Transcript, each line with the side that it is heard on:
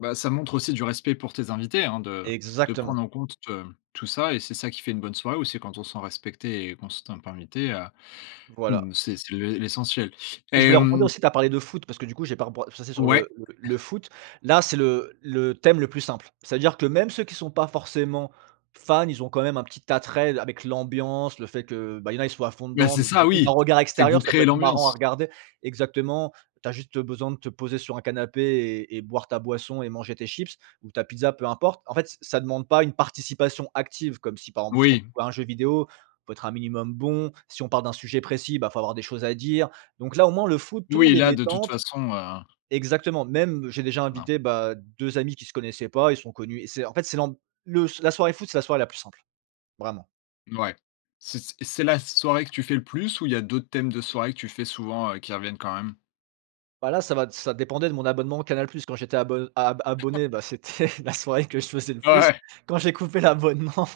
left: Bah, ça montre aussi du respect pour tes invités, hein, de de
right: Exactement.
left: prendre en compte, heu, tout ça et c'est ça qui fait une bonne soirée aussi, quand on se sent respecté et qu'on se ten pas invité, heu,
right: Voilà.
left: mmh, c'est c'est l'é l'essentiel
right: Et je
left: et
right: voulais rebondir
left: hem
right: aussi, tu as parlé de foot parce que du coup, j'ai pas reb heu, je suis passé sur le
left: Ouais.
right: le le foot. Là, c'est le le thème le plus simple. C'est-à-dire que, même ceux qui sont pas forcément fans, ils ont quand même un petit attrait avec l'ambiance, le fait que, heu, bah ils y en a, ils soient à fond
left: Mais
right: dedans,
left: c'est
right: donc
left: ça,
right: du coup, d'un
left: oui,
right: regard
left: c'est que vous
right: extérieur, ça peut
left: créez
right: être marrant à
left: l'ambiance!
right: regarder, exactement, tu as juste besoin de te poser sur un canapé et et boire ta boisson et manger tes chips ou ta pizza, peu importe. En fait, c ça demande pas une participation active, comme si par exemple, quand tu
left: Oui.
right: joues à un jeu vidéo, il faut être un minimum bon, si on parle d'un sujet précis, bah, il faut avoir des choses à dire. Donc, là, au moins, le foot, tout le
left: Oui,
right: monde est
left: là, de toute
right: détente
left: façon, heu
right: exactement, même, j'ai déjà
left: Voilà.
right: invité, bah, 2 amis qui se connaissaient pas, ils se sont connus et c'est en fait, c'est l'amb le la soirée foot, c'est la soirée la plus simple, vraiment.
left: N ouais, c c c'est la soirée que tu fais le plus, où il y a d'autres thèmes de soirée que tu fais souvent, heu, qui reviennent quand même?
right: Bah là, ça va ça dépendait de mon abonnement Canal Plus. Quand j'étais abo ab abonné, bah c'était la soirée que je faisais le
left: Ouais,
right: plus.
left: ouais.
right: Quand j'ai coupé l'abonnement,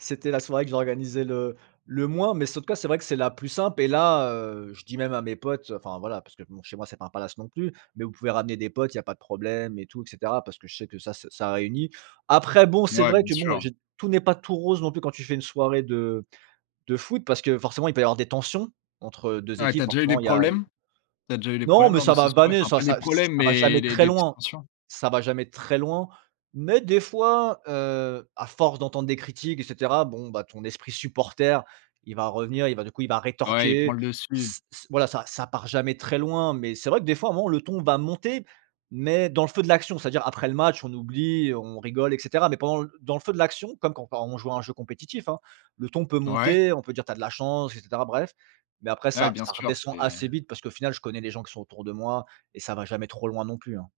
right: c'était la soirée que j'organisais le le moins, mais sau en tout cas, c'est vrai que c'est la plus simple et là, heu, je dis même à mes potes, enfin, voilà, parce que, bon, chez moi, c'est pas un palace, non plus, mais vous pouvez ramener des potes, il y'a pas de problème et tout, et cetera, parce que je sais que ça se ça réunit. Après bon, c'est
left: Ouais,
right: vrai
left: bien
right: que bon,
left: sûr.
right: j'ai tout n'est pas tout rose non plus quand tu fais une soirée de de foot, parce que forcément, il peut y avoir des tensions entre 2
left: Ouais, tu
right: équipes,
left: as déjà eu des
right: forcément il y a il y
left: problèmes? Tu as déjà eu des
right: Non,
left: problèmes
right: mais
left: lors de
right: ça
left: ces
right: va
left: soirées?
right: vanner,
left: Enfin
right: ça
left: pas des
right: ça c
left: problèmes,
right: ça va
left: mais
right: jamais
left: des
right: très
left: des petites
right: loin
left: tensions?
right: ça va jamais très loin, mais des fois, heu, à force d'entendre des critiques et cetera, bon, bah, ton esprit supporter, il va revenir, il va du coup, il va
left: Ouais, il prend
right: rétorquer,
left: le dessus.
right: s s voilà, ça ça part jamais très loin mais c'est vrai que des fois, à un moment le ton va monter mais dans le feu de l'action, c'est à dire après le match, on oublie et on rigole et cetera, mais pendant l dans le feu de l'action comme quand quand on joue à un jeu compétitif, hein, le ton peut
left: Ouais.
right: monter, on peut dire: «Tu as de la chance!» et cetera, bref, mais après
left: Ouais,
right: ça
left: bien
right: ça
left: sûr.
right: redescend assez
left: C'est
right: vite parce qu'au final, je connais les gens qui sont autour de moi et ça va jamais trop loin, non plus, hein.